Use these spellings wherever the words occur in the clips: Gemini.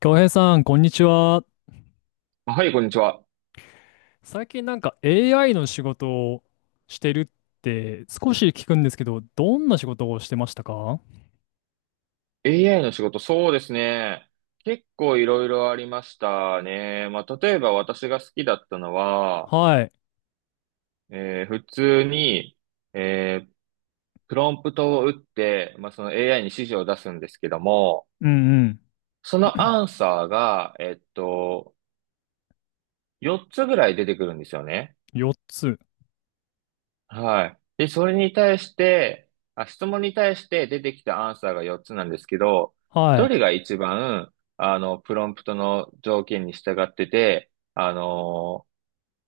京平さん、こんにちは。はい、こんにちは。最近AI の仕事をしてるって少し聞くんですけど、どんな仕事をしてましたか？ AI の仕事、そうですね。結構いろいろありましたね。まあ、例えば私が好きだったのは、はい。普通に、えープロンプトを打って、まあ、その AI に指示を出すんですけども、うんうん。そのアンサーが、4つぐらい出てくるんですよね。4つ。はい。で、それに対して、あ、質問に対して出てきたアンサーが4つなんですけど、はどい。れが一番、あの、プロンプトの条件に従ってて、あの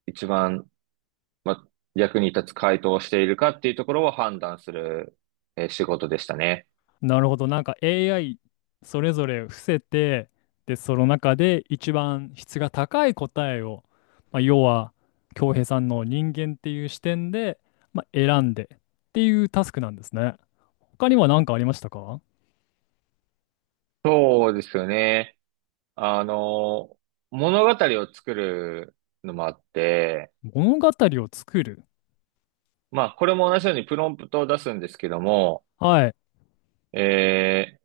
一番、ま、役に立つ回答をしているかっていうところを判断する、仕事でしたね。なるほど。AI それぞれ伏せて、で、その中で一番質が高い答えを、まあ、要は京平さんの人間っていう視点で、まあ、選んでっていうタスクなんですね。他には何かありましたか？そうですよね。あの、物語を作るのもあって、物語を作る。まあ、これも同じようにプロンプトを出すんですけども、はい。え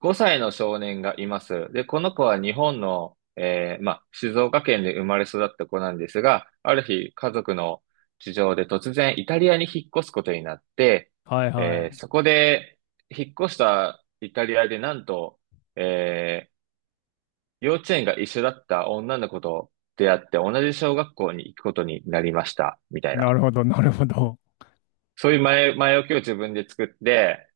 5歳の少年がいます。で、この子は日本の、まあ、静岡県で生まれ育った子なんですが、ある日、家族の事情で突然イタリアに引っ越すことになって、はいはい。そこで、引っ越したイタリアでなんと、えー幼稚園が一緒だった女の子と出会って同じ小学校に行くことになりました、みたいなな。るほど、なるほど。そういう前置きを自分で作って、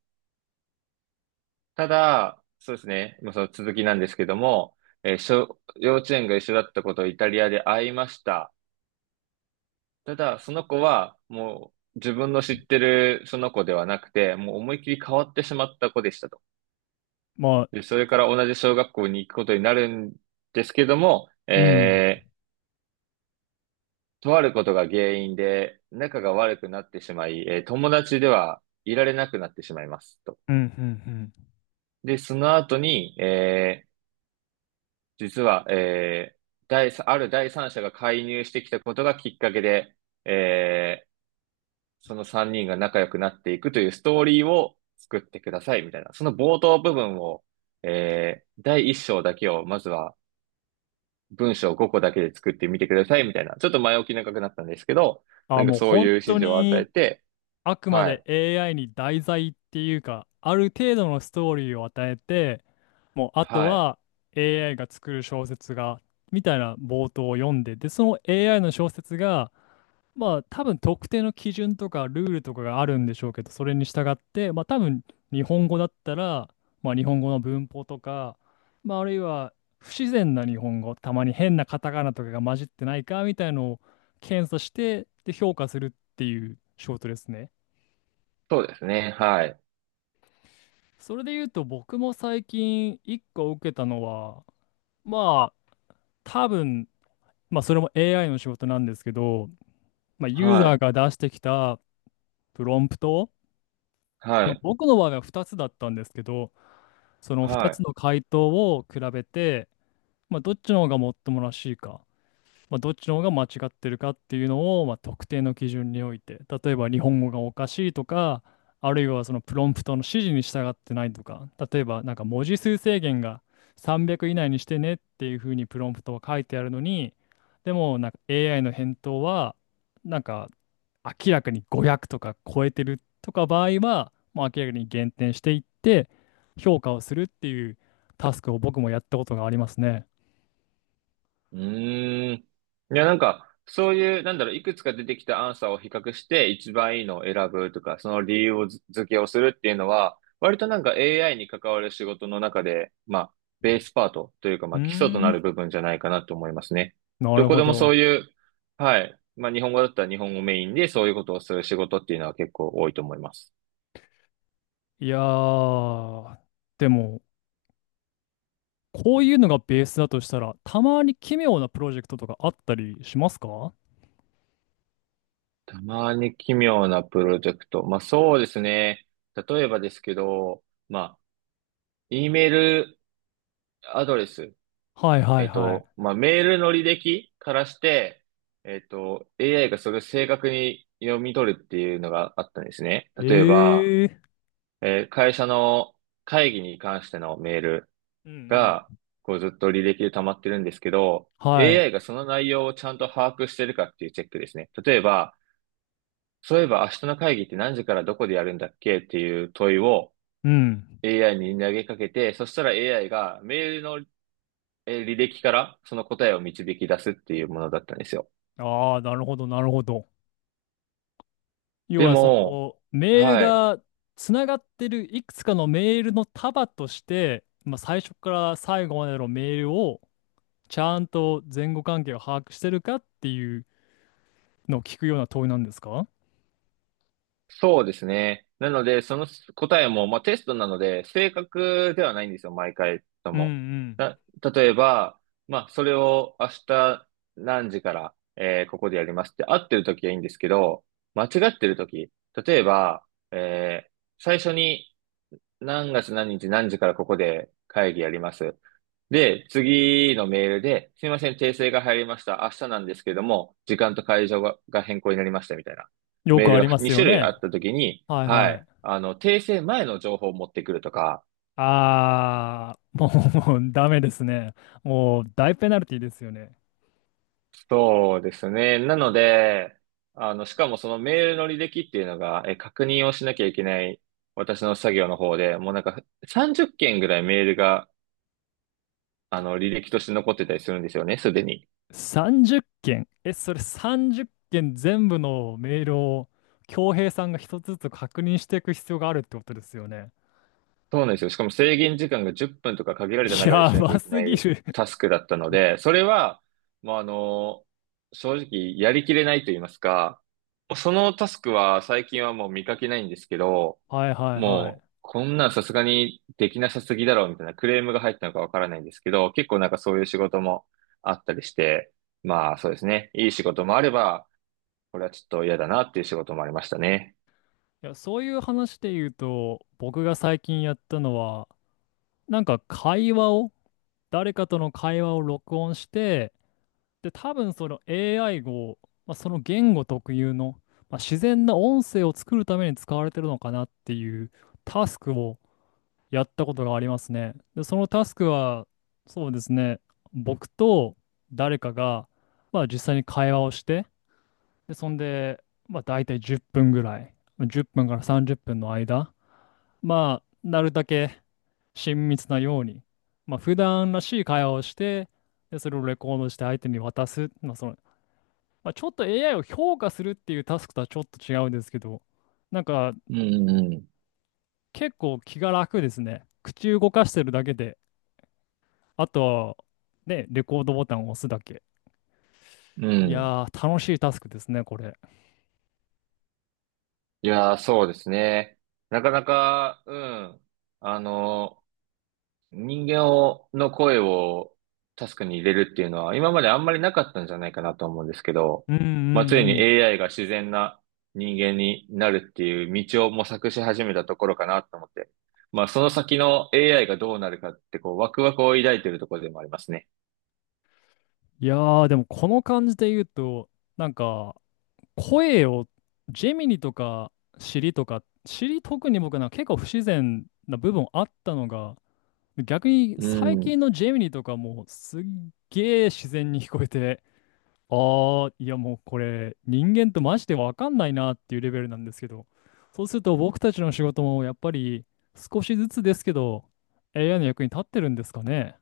ただ、そうですね。まあ、その続きなんですけども、えー小、幼稚園が一緒だったことをイタリアで会いました。ただ、その子はもう自分の知ってるその子ではなくて、もう思いっきり変わってしまった子でしたと。まあ、で、それから同じ小学校に行くことになるんですけども、うん。とあることが原因で仲が悪くなってしまい、友達ではいられなくなってしまいますと。うん、うん、うん。で、その後に、実は、えー第三、ある第三者が介入してきたことがきっかけで、えーその3人が仲良くなっていくというストーリーを作ってください、みたいな。その冒頭部分を、第一章だけを、まずは文章5個だけで作ってみてください、みたいな。ちょっと前置き長くなったんですけど、なあ、んかもうそういう本指当示を与えに、て、あくまはで い、AI に題材っていうか、ある程度のストーリーを与えて、もうあとはい、は AI が作る小説が、みたいな冒頭を読んで、で、その AI の小説が、まあ多分特定の基準とかルールとかがあるんでしょうけど、それに従って、まあ多分日本語だったら、まあ日本語の文法とか、まああるいは不自然な日本語、たまに変なカタカナとかが混じってないかみたいのを検査して、で評価するっていう仕事ですね。そうですね、はい、それで言うと僕も最近一個受けたのは、まあ多分、まあそれも AI の仕事なんですけど、まあユーはザーい、が出してきたプロンプト、はまあ、い、僕の場合は2つだったんですけど、その2はつい。の回答を比べて、まあ、どっちの方がもっともらしいか、まあ、どっちの方が間違ってるかっていうのを、まあ、特定の基準において、例えば日本語がおかしいとか、あるいはそのプロンプトの指示に従ってないとか、例えば文字数制限が300以内にしてねっていうふうにプロンプトは書いてあるのに、でもAI の返答はなんか明らかに500とか超えてるとか場合は、もう明らかに減点していって、評価をするっていうタスクを僕もやったことがありますね。うーん。いや、なんか、そういう、なんだろう、いくつか出てきたアンサーを比較して、一番いいのを選ぶとか、その理由をず付けをするっていうのは、割となんか AI に関わる仕事の中で、まあ、ベースパートというか、うまーあ、基礎となん、る部分じゃないかなと思いますね。などるこほでもそど。ういう、はい。まあ、日本語だったら日本語メインで、そういうことをする仕事っていうのは結構多いと思います。いやー、でも、こういうのがベースだとしたら、たまに奇妙なプロジェクトとかあったりしますか？はたまに奇妙なプロジェクト。まあ、そうですね。例えばですけど、まあ、E メールアドレス、いはいはい。まあ、メールの履歴からして、AI がそれを正確に読み取るっていうのがあったんですね。例えば、ええ。会社の会議に関してのメールうんが、うん。こうずっと履歴で溜まってるんですけど、はい。AI がその内容をちゃんと把握してるかっていうチェックですね。例えば、そういえば明日の会議って何時からどこでやるんだっけっていう問いを うん。AI に投げかけて、そしたら AI がメールの履歴からその答えを導き出すっていうものだったんですよ。ああ、なるほど、なるほど。要ではそも、のメールはい。がつながってるいくつかのメールの束として、まあ、最初から最後までのメールをちゃんと前後関係を把握してるかっていうのを聞くような問いなんですか？そうですね。なので、その答えも、まあ、テストなので、正確ではないんですよ、毎回とうんも。うん。な、例えば、まあ、それを明日何時から、ここでやりますって合ってる時はいいんですけど、間違ってる時、例えば、えー最初に何月何日何時からここで会議やります。で、次のメールで、すみません、訂正が入りました。明日なんですけども、時間と会場が変更になりましたみたいなよメーくルありがます2よ種類あね。ったときに、はいははい、い。あの、訂正前の情報を持ってくるとか、あー、もうダメですね。もう大ペナルティですよね。そうですね。なので、あの、しかもそのメールの履歴っていうのが、え、確認をしなきゃいけない私の作業の方で、もうなんか30件ぐらいメールが、あの、履歴として残ってたりするんですよね、すでに。30件。え、それ30件全部のメールを、恭平さんが一つずつ確認していく必要があるってことですよね。そうなんですよ。しかも制限時間が10分とか限られた中でやしなきゃばいけすなぎいる。タスクだったので、それは、もうあの、正直やりきれないと言いますか、そのタスクは最近はもう見かけないんですけど、はいはいはもうい。こんなんさすがにできなさすぎだろうみたいなクレームが入ったのかわからないんですけど、結構なんかそういう仕事もあったりして、まあそうですね。いい仕事もあれば、これはちょっと嫌だなっていう仕事もありましたね。いや、そういう話で言うと、僕が最近やったのは、会話を、誰かとの会話を録音して、で、多分その AI を、まあ、その言語特有の、まあ、自然な音声を作るために使われてるのかなっていうタスクをやったことがありますね。で、そのタスクは、そうですね、僕と誰かが、まあ、実際に会話をして、で、そんで、まあ、大体10分ぐらい、10分から30分の間、まあ、なるだけ親密なように、まあ、普段らしい会話をして、で、それをレコードして相手に渡す。まあ、その、まあ、ちょっと AI を評価するっていうタスクとはちょっと違うんですけど、なんか、うんうん結構気が楽ですね。口動かしてるだけで、あとは、ね、レコードボタンを押すだけ。うん。いうん。やー、楽しいタスクですね、これ。いやー、そうですね。なかなか、うん。あの、人間を、の声をタスクに入れるっていうのは、今まであんまりなかったんじゃないかなと思うんですけど、うんうんまあ、ついうに ん。AI が自然な人間になるっていう道を模索し始めたところかなと思って。まあ、その先の AI がどうなるかって、こう、ワクワクを抱いてるところでもありますね。いやー、でもこの感じで言うと、なんか、声を、ジェミニとか、シリとか、シリ特に僕結構不自然な部分あったのが、逆にう最ん。近のジェミニとかもすっげー自然に聞こえて、あー、いやもうこれ人間とマジでわかんないなっていうレベルなんですけど、そうすると僕たちの仕事もやっぱり少しずつですけど、AI の役に立ってるんですかね。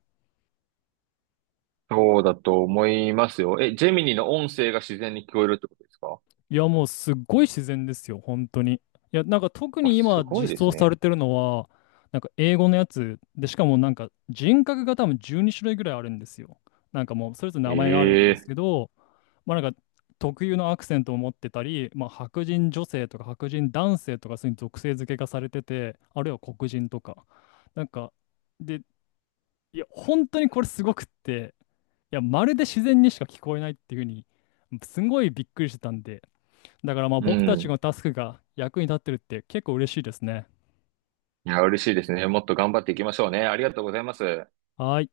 そうだと思いますよ。え、ジェミニの音声が自然に聞こえるってことですか？いや、もうすっごい自然ですよ、本当に。いや、特あ、にす今ごい実です装されね。てるのは、英語のやつで、しかも人格が多分12種類ぐらいあるんですよ。なんかもうそれぞれ名前があるんですええ。けど、まあ特有のアクセントを持ってたり、まあ白人女性とか白人男性とかそういう属性付けがされてて、あるいは黒人とか。なんか、で、いや、本当にこれすごくって、いや、まるで自然にしか聞こえないっていうふうに、すごいびっくりしてたんで、だからまあう僕たちん。のタスクが役に立ってるって結構嬉しいですね。いや、嬉しいですね。もっと頑張っていきましょうね。ありがとうございます。はい。